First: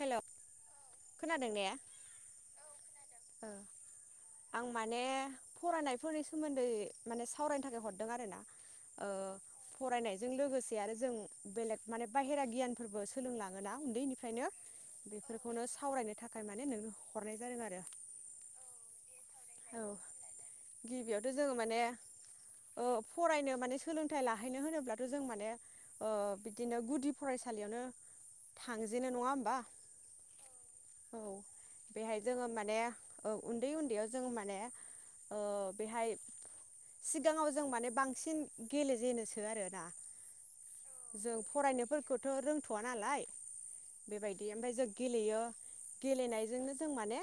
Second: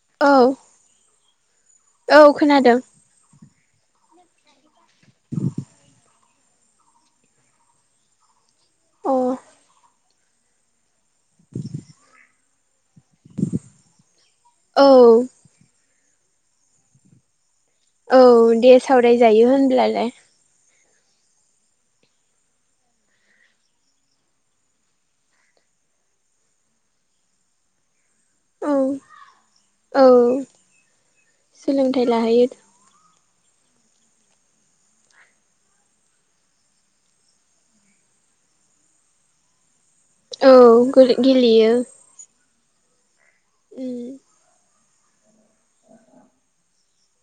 हेल' औ खोनादों ने ओ औ खोनादों। आं माने फरायनायफोरनि सोमोन्दै माने सावरायनो थाखाय हरदों आरोना। ओ अ फरायनायजों लोगोसे आरो जों बेलेग माने बाहेरा गियानबो सोलोंलांहोना उन्दैनिफ्रायनो औ बेफोरखौनो सावरायनो थाखाय माने नोंनो हरनाय जादों आरो औ दे सावरायजायो औ होनब्लालाय। गिबियावथ' जोङो माने ओ फरायनो माने सोलोंथाइ लाहैनो होनोब्लाथ' जों माने ओ बिदिनो गुदि फरायसालियावनो औ थांजेनो नङा होमबा। औ औ सोलोंथाइ बेहाय लाहैयो जोङो माने औ उन्दै उन्दैयाव जों माने ओ बेहाय सिगाङाव जों माने बांसिन गेलेजेनोसो आरोना‌। औ जों गेलेयो फरायनायफोरखौथ' रों थ'वा नालाय उम बेबायदि ओमफ्राय जों गेलेयो गेलेनायजोंनो जों माने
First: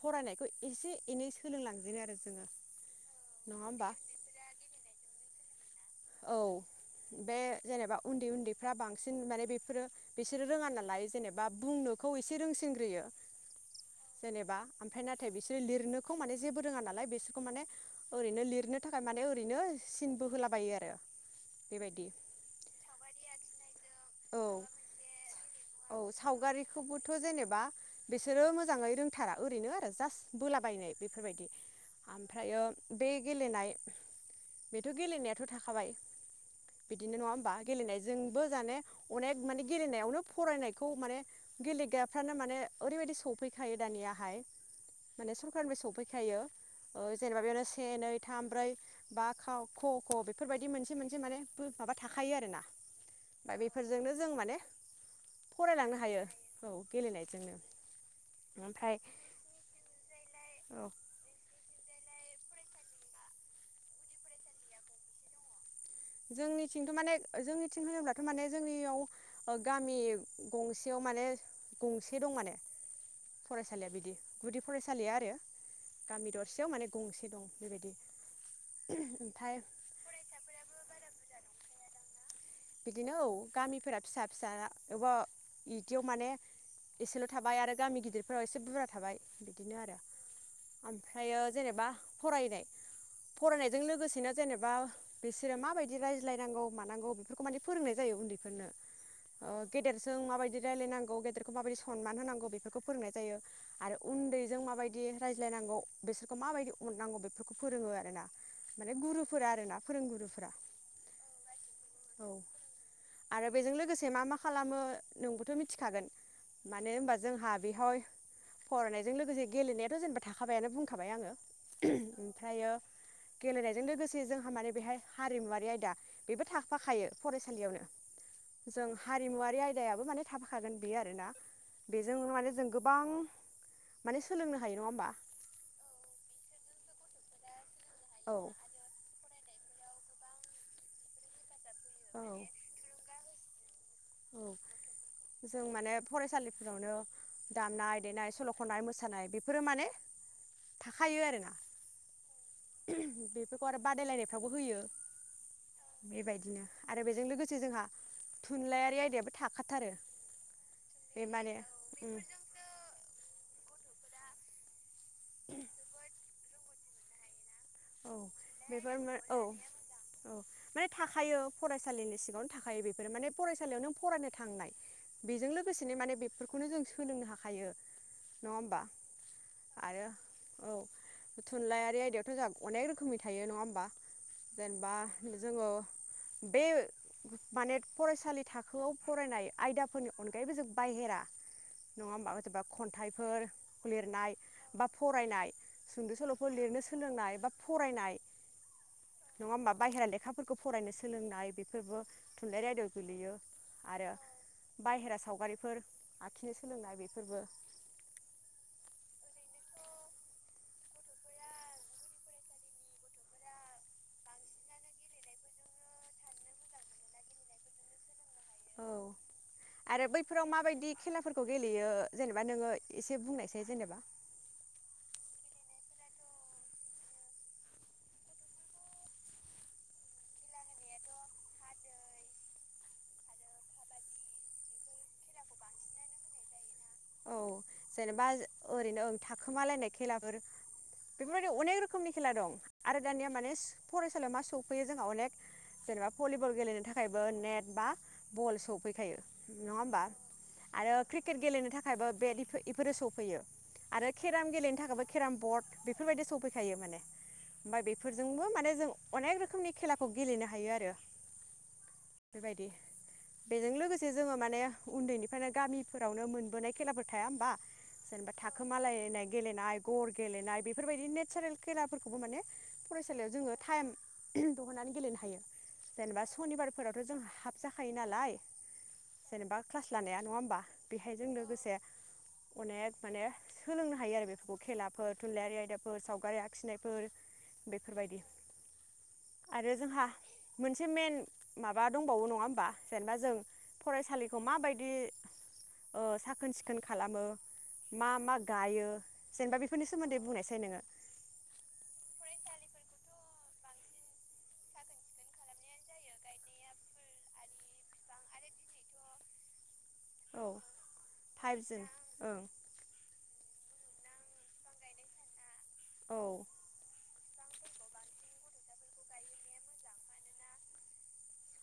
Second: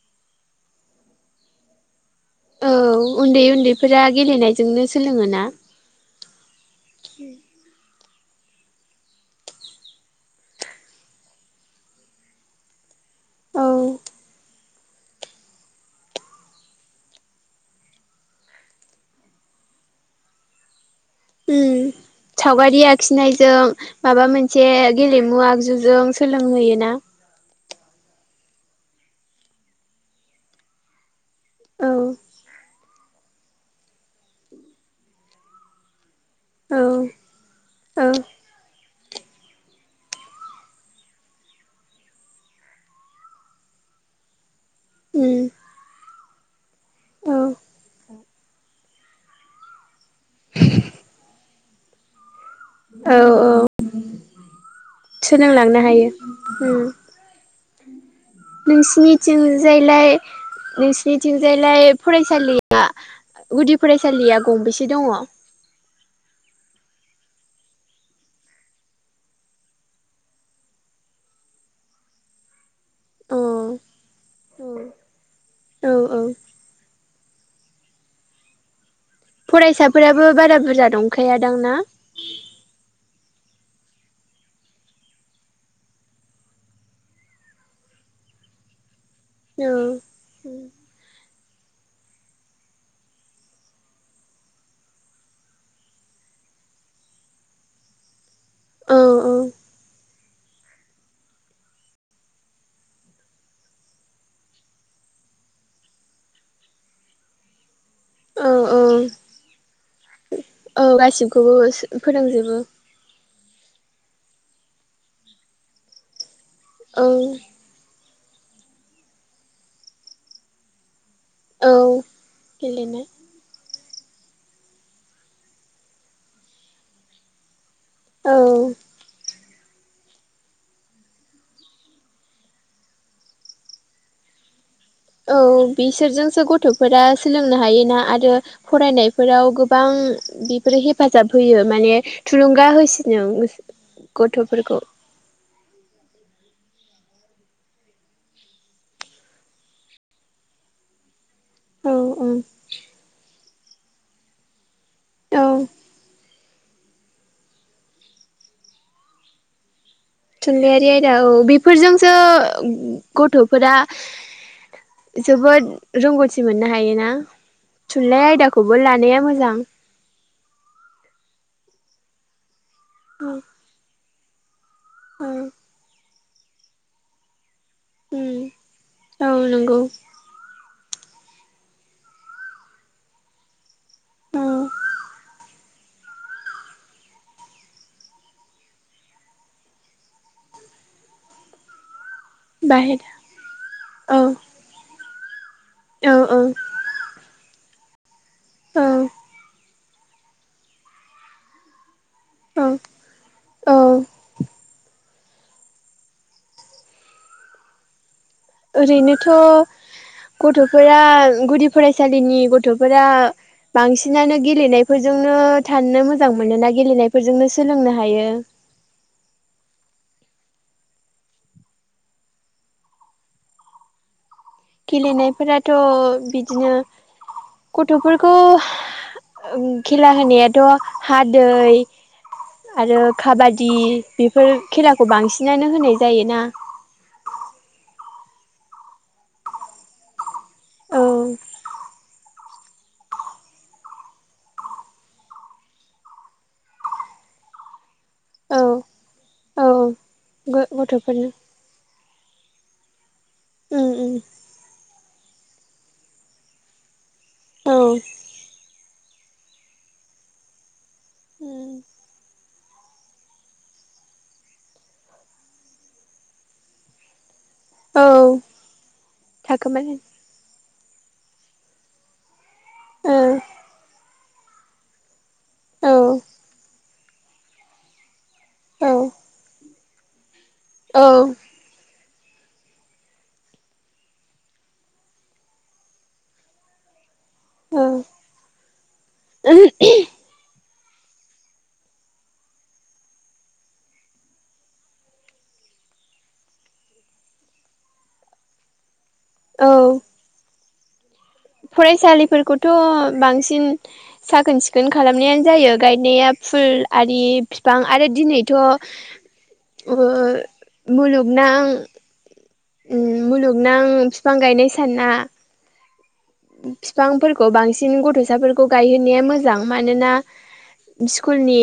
फरायनायखौ एसे एनै सोलोंलांजेनो आरो जो औ उन्दै उन्दैफोरा गेलेनायजोंनो सोलोङोना। औ। बे जेनेबा उन्दै उन्दैफ्रा बांसिन माने बेफोरो बिसोरो रोङा नालाय जेनेबा बुंनोखौ एसे रोंसिनग्रोयो। औ जेनेबा ओमफ्राय नाथाय बिसोरो लिरनोखौ माने जेबो रोङा नालाय बिसोरखौ माने ओरैनो लिरनो थाखाय माने ओरैनो सिनबो होलाबायो आरो उम बेबायदि सावगारि आखिनायजों माबा औ मोनसे गेलेमु आगजु जों सोलोंहोयोना। बा बिसोरो मोजांङै रोंथारा ओरैनो आरो जास बोलाबायनाय बे बफोरबायदि। औ ओमफ्रायो बे गेलेनाय बेथ' गेलेनायाथ' थाखाबाय, औ बिदिनो नङा होमबा औ गेलेनायजोंबो जाने, अनेक मानि गेलेनायावनो फरायनायखौ माने गेलेग्राफ्रानो माने ओरैबायदि सफैखायो दानियाहाय माने उम सरखारनि सौफैय, खायो ओ औ जेनेबा बेयावनो से नै, थाम, ब्रै, बा खाव फौव ख' बेफोरबायदि मोनसे मोनसे माने, माबा थाखायो आरो ना? औ औ ओमफ्राय बेफोरजोंनो जों माने, सोलोंलांनो फरायलांनो हायो। औ गेलेनायजोंनो ओमफ्राय नोंसिनिथिंजायलाय औ नोंसिनिथिंजायलाय फरायसालिया गुदि फरायसालिया गंबेसे दङ? जोंनिथिंथ' माने जोंनिथिं होनोब्लाथ' माने जोंनियाव गामि गंसेयाव माने गंसे दं माने अ फरायसालिया बिदि गुदि फरायसालिया आरो औ औ गामि दरसेयाव माने गंसे। दं बेबायदि ओमफ्राय फरायसाफोराबो बारा बुरजा दं। खायादांना? बिदिनो औ गामिफोरा फिसा फिसा बबा बिदियाव माने एसेल' थाबाय आरो गामि गिदिरफोराव एसे बुरजा थाबाय। औ बिदिनो आरो ओमफ्रायो। जेनेबा फरायनाय फरायनायजों लोगोसेनो जेनेबा बिसोरो माबायदि रायज्लायनांगौ मानांगौ। माने फोरोंनाय जायो उन्दै औ औ ओ गेदेर जों माबायदि रायलायनांगौ गेदेरखौ माबायदि सनमान होनांगौ बेफोरखौ फोरोंनाय जायो आरो उन्दैजों माबायदि रायज्लायनांगौ बेसोरखौ माबायदि अननांगौ बेफोरखौ फोरोङो। औ औ माने गुरुफोरा आरोना फोरोंगुरुफोरा। औ फोनांजोबो। आरो बेजों लोगोसे मा मा खालामो नोंबोथ' मिथिखागोन। मानो औ होनबा जोंहा बेहय फरायनायजों लोगोसे गेलेनायाथ' जेनेबा थाखाबायानो बुं खाबाय आङो, औ ओमफ्रायो गेलेनाय गेलेनाय जों लोगोसे जोंहा माने बेहाय हारिमुवारि आयदा बेबो थाख फाखायो फरायसालियावनो। औ जों हारिमुवारि बे आयदायाबो माने थाफाखागोन बेयो आरोना बेजों माने जों गोबां माने सोलोंनो हायो नङा होमबा? औ औ बिसोरजोंसो गथ' फोरा सोलोंनो हायो ना औ आरो फरायनाय फोराव गोबां बेफोरो हेफाजाब होयो माने औ थुलुंगा होसि [unintelligible] औ गथ'फोरखौ जों माने फरायसालिफोरावनो दामनाय देनाय सल' ख'नाय मोसानाय बेफोरो माने थाखायो आरोना औ औ खौ आरो बादायलायनायफ्रावबो होयो औ बेबायदिनो आरो बेजों लोगोसे जोंहा थुनलाया रि आयदायाबो थाखाथारो। थुनलाइयारि आयदा बे औ माने उम बेफोरजोंसो गथ'फोरा जोबोद रोंगौथि मोननो हायोना। नां औ बेफोर मा औ माने थाखायो फरायसालिनि [unintelligible] थाखायो बेफोर माने औ फरायसालियाव नों फरायनो। थांनाय। औ बेजों लोगोसेनो माने बे बेफोरखौनो जों सोलोंनो हा हायो नङा होमबा औ नंगौ आरो औ। थुनलाइयारि आयदायावथ' जों अनेक रोखोमनि थायो नङा होमबा। औ जेनेबा जोङो बे माने फरायसालि थाखोआव फरायनाय आयदाफोरनि अनगायैबो जों बाहेरा। नङा होनबा बाहेरा खन्थाइफोर औ लिरनाय बा। फरायनाय। औ सुंद' औ सल'फोर लिरनो सोलोंनाय बा। फरायनाय। औ। नङा होमबा बाहेरा लेखाफोरखौ फरायनो सोलोंनाय बेफोरबो थुनलाइआरि औ आयदाआव गोलैयो औ आरो बाहेरा सावगारिफोर आखिनो सोलोंनाय बेफोरबो ओरैनोथ' गथ'फोरा गुदि फरायसालिनि गथ'फोरा बांसिनानो गेलेनायफोरजोंनो थानो मोजां मोनोना गेलेनायफोरजोंनो सोलोंनो हायो। औ आरो बैफोराव मा बायदि खेलाफोरखौ गेलेयो जेनेबा नोङो एसे बुंनायसै जेनेबा। गेलेनायफोराथ' बिदिनो गथ'फोरखौ खेला होनायाथ' हा, दै आरो काबादि बेफोर खेलाखौ बांसिनानो होनाय जायोना। औ जेनेबा ओरैनो थाखोमालायनाय खेलाफोर। औ बेफोर बायदि अनेक रोखोमनि खेला दं। आरो दानिया माने फरायसालियाव मा सफैयो जोंहा अनेक जेनेबा भलिबल गेलेनो थाखायबो नेट बा बल औ सफैखायो औ नङा होमबा आरो गथ'फोरनो क्रिकेट गेलेनो थाखाय खायबा बेफोरो [unintelligible] फैयो उम आरो उम केराम गेलेनो थाखायबो। केराम बर्ड बेफोर बायदि सफैखायो माने। औ ओमफ्राय बेफोरजोंबो माने जों अनेक रोखोमनि खेलाखौ गेलेनो हायो आरो। उम। बायदि बेजों लोगोसे जोङो माने उन्दैनिफ्रायनो गामिफोरावनो मोनोबोनाय खेलाबो थाया होमबा औ जेनेबा थाखोमालायनाय गेलेनाय, थाखोमालाय गर गेलेनाय बेफोरबायदि नेचारेल खेलाफोरखौबो माने औ फरायसालियाव जोङो टाइम दिहुननानै गेलेनो हायो‌। औ जेनेबा सनिबार फोरावथ' जों हाबजाखायो नालाय औ जेनेबा क्लासलानाया नङा होमबा? औ बेहाय जोंनो [unintelligible] अनेक माने सोलोंनो हायो आरो बेफोरखौ खेलाफोर थुनलाइयारि आयदाफोर सावगारि आखिनायफोर बेफोरबायदि आरो जोंहा मोनसे मेन माबा दंबावो नङा होमबा जेनेबा जों फरायसालिखौ माबायदि ओ साखोन सिखोन [unintelligible] खालामो मा मा गायो? जेनेबा औ बेनि सोमोन्दै बुंनायसाय नोङो। फरायसालिफोरखौथ' बांसिन साखोन- सिखोन खालामनायानो जायो गायनाया फुल आरि बिफां आरो दिनैथ' ओ औ मुलुगनां फाइभ जुन ओं ओम मुलुग नों फिफां गायनाय सानना औ फिफांफोर बांसिन गथ'साफोरखौ गायहोननाया मोजां मानोना स्कुलनि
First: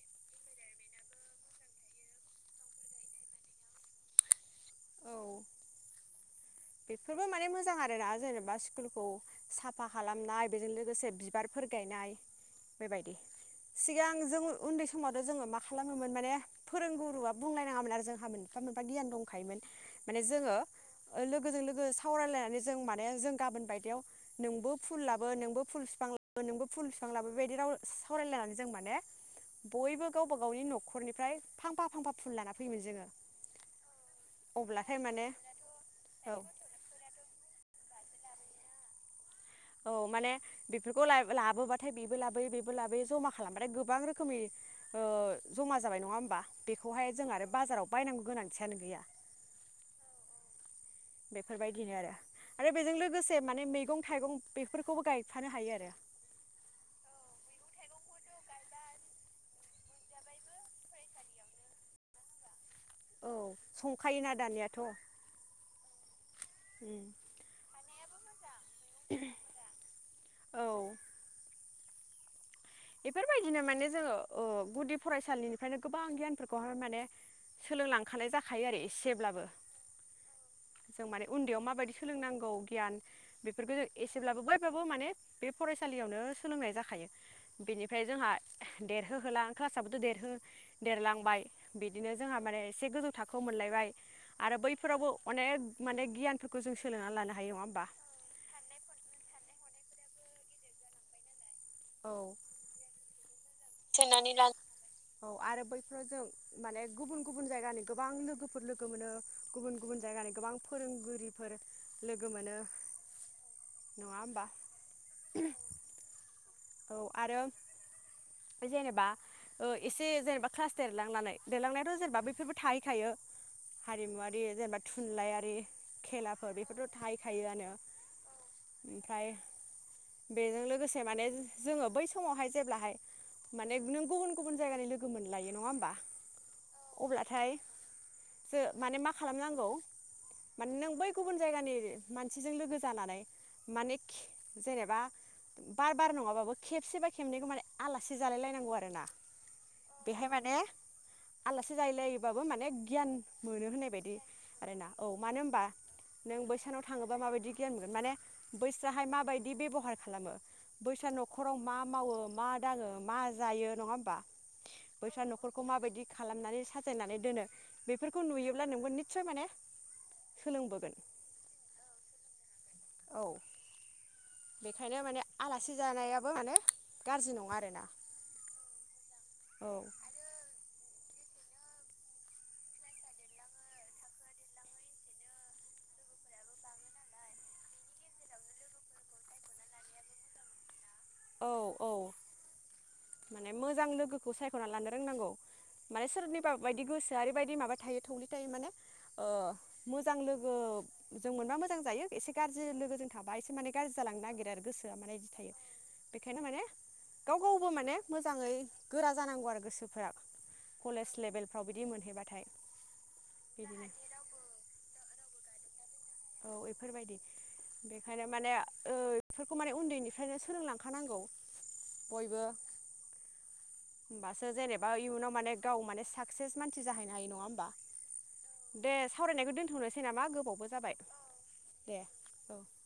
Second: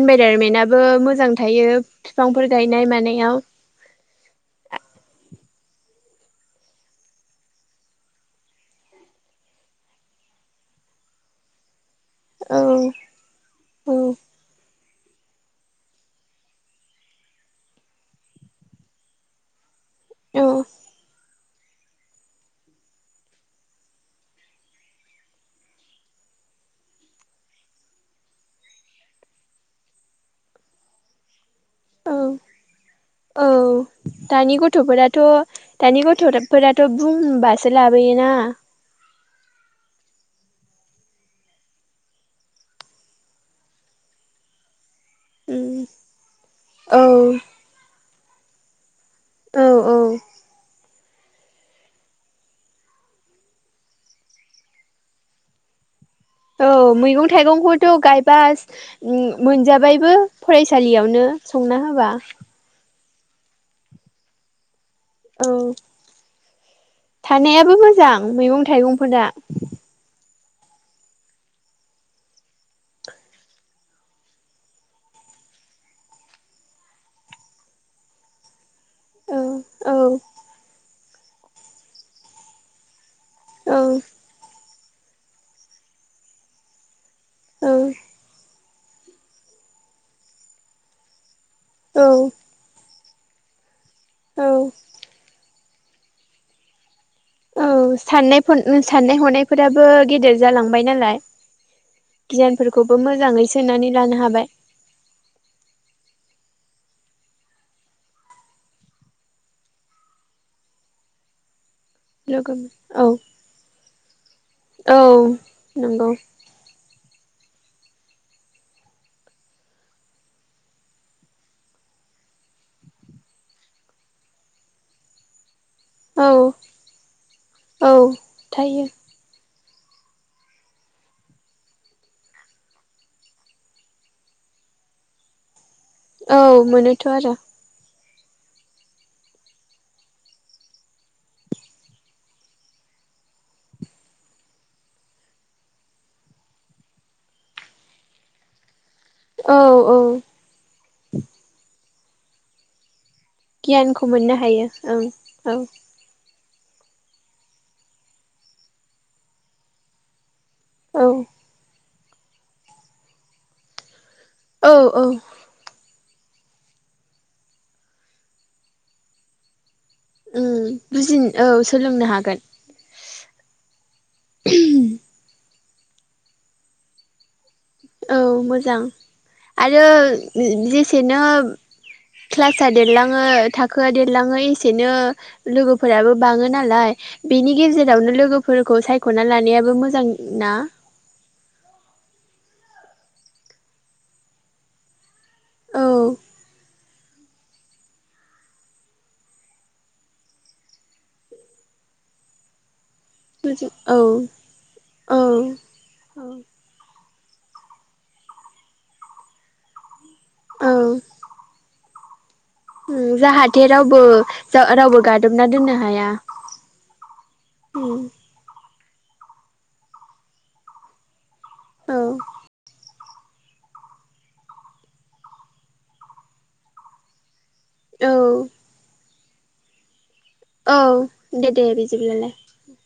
इनभाइरनमेन्टाबो मोजां थायो फिफांफोर गायनाय मानायाव औ बेफोरबो माने मोजां आरोना जेनेबा स्कुलखौ साफा खालामनाय बेजों लोगोसे बिबारफोर गायनाय औ बेबायदि औ सिगां जों उन्दै स समावथ' जोङो मा खालामोमोन माने फोरोंगुरुवआ बुंलायनाङामोन आरो जोंहा मोनफा मोनफा गियान दंखायोमोन माने औ जोङो लोगोजों लोगो सावरायलायनानै जों माने जों गाबोन बायदियाव नोंबो फुल लाबो नोंबो फुल फिफां लाबो नोंबो फुल फिफां लाबो बेबायदि राव सावरायलायनानै जों माने बयबो गावबा गावनि न'खरनिफ्राय फांफा फांफा औ फुल लाना फैयोमोन जोङो औ दानि अब्लाथाय माने गथ'फोराथ' दानि गथ' औ फोरथ' बुंबासो लाबोयोना औ माने बेफोरखौ लाइ लाबोबाथाय बेबो लाबोयो बेबो लाबोयो जमा खालामबाथाय गोबां रोखोमनि ओ जमा औ जाबाय नङा होमबा बेखौहाय जों आरो बाजाराव बायनांगौ गोनां थियानो गैया औ औ बेफोरबायदिनोआरो आरो बेजों लोगोसे माने मैगं थाइगं बेफोरखौबो गायफानो हायोआरो औ मैगं थाइगंखौथ' गायबा मोनजाबाय बो फरायसालियावनो संना होबा औ संखायोना दानियाथ' औ उम थानायाबो मो जां मैगं थाइगंफोरा औ बेफोरबायदिनो माने जोङो ओ गुदि फरायसालिनिफ्रायनो गोबां गियानफोरखौहाय माने सोलोंलांखानाय जाखायो आरो औ एसेब्लाबो औ जों माने उन्दैयाव माबायदि सोलोंनांगौ गियान बेफोरखो औ जों एसेब्लाबो बो बाबो माने बे फरायसालियावनो सोलोंनाय जाखायो औ बिनिफ्राय जोंहा देरहोहोलां क्लासाबोथ' देरहो देरलांबाय औ बिदिनो जोंहा माने एसे गोजौ थाखोआव मोनलायबाय औ आरो बैफोरावबो अनेक माने गियानफोरखौ जों सो औ साननाय साननाय हनाय फोराबो गेदेर जालांबाय नालाय गियानफोरखौबो मोजाङै सो सोननानै ला औ आरो बैफोराव जों माने गुबुन गुबुन जायगानि गोबां लोगोफोर लोगो मोनो गुबुन गुबुन जायगानि गोबां फोरोंगिरिफोर लोगो औ नङा होमबा औ नंगौ औ आरो बे जेनेबा ओ एसे जेनेबा क्लास देरलांनानै देरलांनायाथ' जेनेबा बैफोरबो थाहैखायो हारिमुवारि जेनेबा थुनलाइआरि औ खेलाफोर बेफोरथ' थाहैखायोआनो औ थायो ओमफ्राय। बेजों लोगोसे माने जोङो बै समावहाय जेब्लाहाय माने नों गुबुन गुबुन जायगानि लोगो मोनलायो नङा होमबा? औ मोनोथ' आरो। अब्लाथाय जो माने मा खालामनांगौ माने नों बै गुबुन जायगानि मानसिजों लोगो जानानै माने खि जेनेबा बार बार नङाबाबो खेबसेबा खेबनैखौ माने आलासि जालायलायनांगौ आरो ना। औ औ आलासि जाहैलायोबाबो माने गियान मोनो होननाय गियानखौ बायदि मोननो हायो आरो ना ओं औ मानो होनबा नों बैसानाव थाङोबा माबायदि गियान मोनगोन माने बैस्राहाय माबायदि बेब'हार खालामो? औ बैसानाव मा मावो मा दाङो मा जायो नङा होमबा? औ बैस्रा नख'रखौ माबायदि खालामनानै साजायनानै दोनो बेफोरखौ नुयोब्ला नोंबो निस्सय माने उम सोलोंबोगोन बुजिन औ सोलोंनो हागोन। औ बेखायनो माने आलासि जानायाबो बो माने गाज्रि नङा आरो औ मोजां आरो उम जेसेनो क्लासआ देरलाङो थाखोआ देरलाङो एसेनो लोगोफोराबो बाङो नालाय बेनि गेजेरावनो लोगोफोरखौ सायख'ना लानायाबो मोजां ना। औ औ। माने मोजां लोगोखौ सायख'नानै लानो रोंनांगौ। औ माने सोरनिबा बायदि गोसोआ ओरै बायदि माबा थायो माने मोजां लोगोजों मोनबा मोजां जायो एसे गारजि लोगोजों थाबा एसे माने गाज्रि औ जालांनो नागिरो आरो गोसोआ माने बिदि थायो बेखायनो माने गाव गावबो माने मोजाङै गोरा जानांगौ आरो गोसो फोरा कलेज लेभेल फ्रव बिदि मोन हैबाथाय। उम जाहाथे रावबो जा रावबो गा दबना दोननो हाया। औ एफोरबायदि औ बेखायनो माने ओ इफोरखौ माने उन्दैनिफ्रायनो सोलोंलांखानांगौ बयबो। होमबासो जेनेबा इयुनाव माने गाव माने साकसेस मानसि जाहैनो हायो नङा? ओम सावरायखौ दोनथ'नोसै नामा गोबावबो जाबाय। दे दे बिदिब्लालाय औ उम।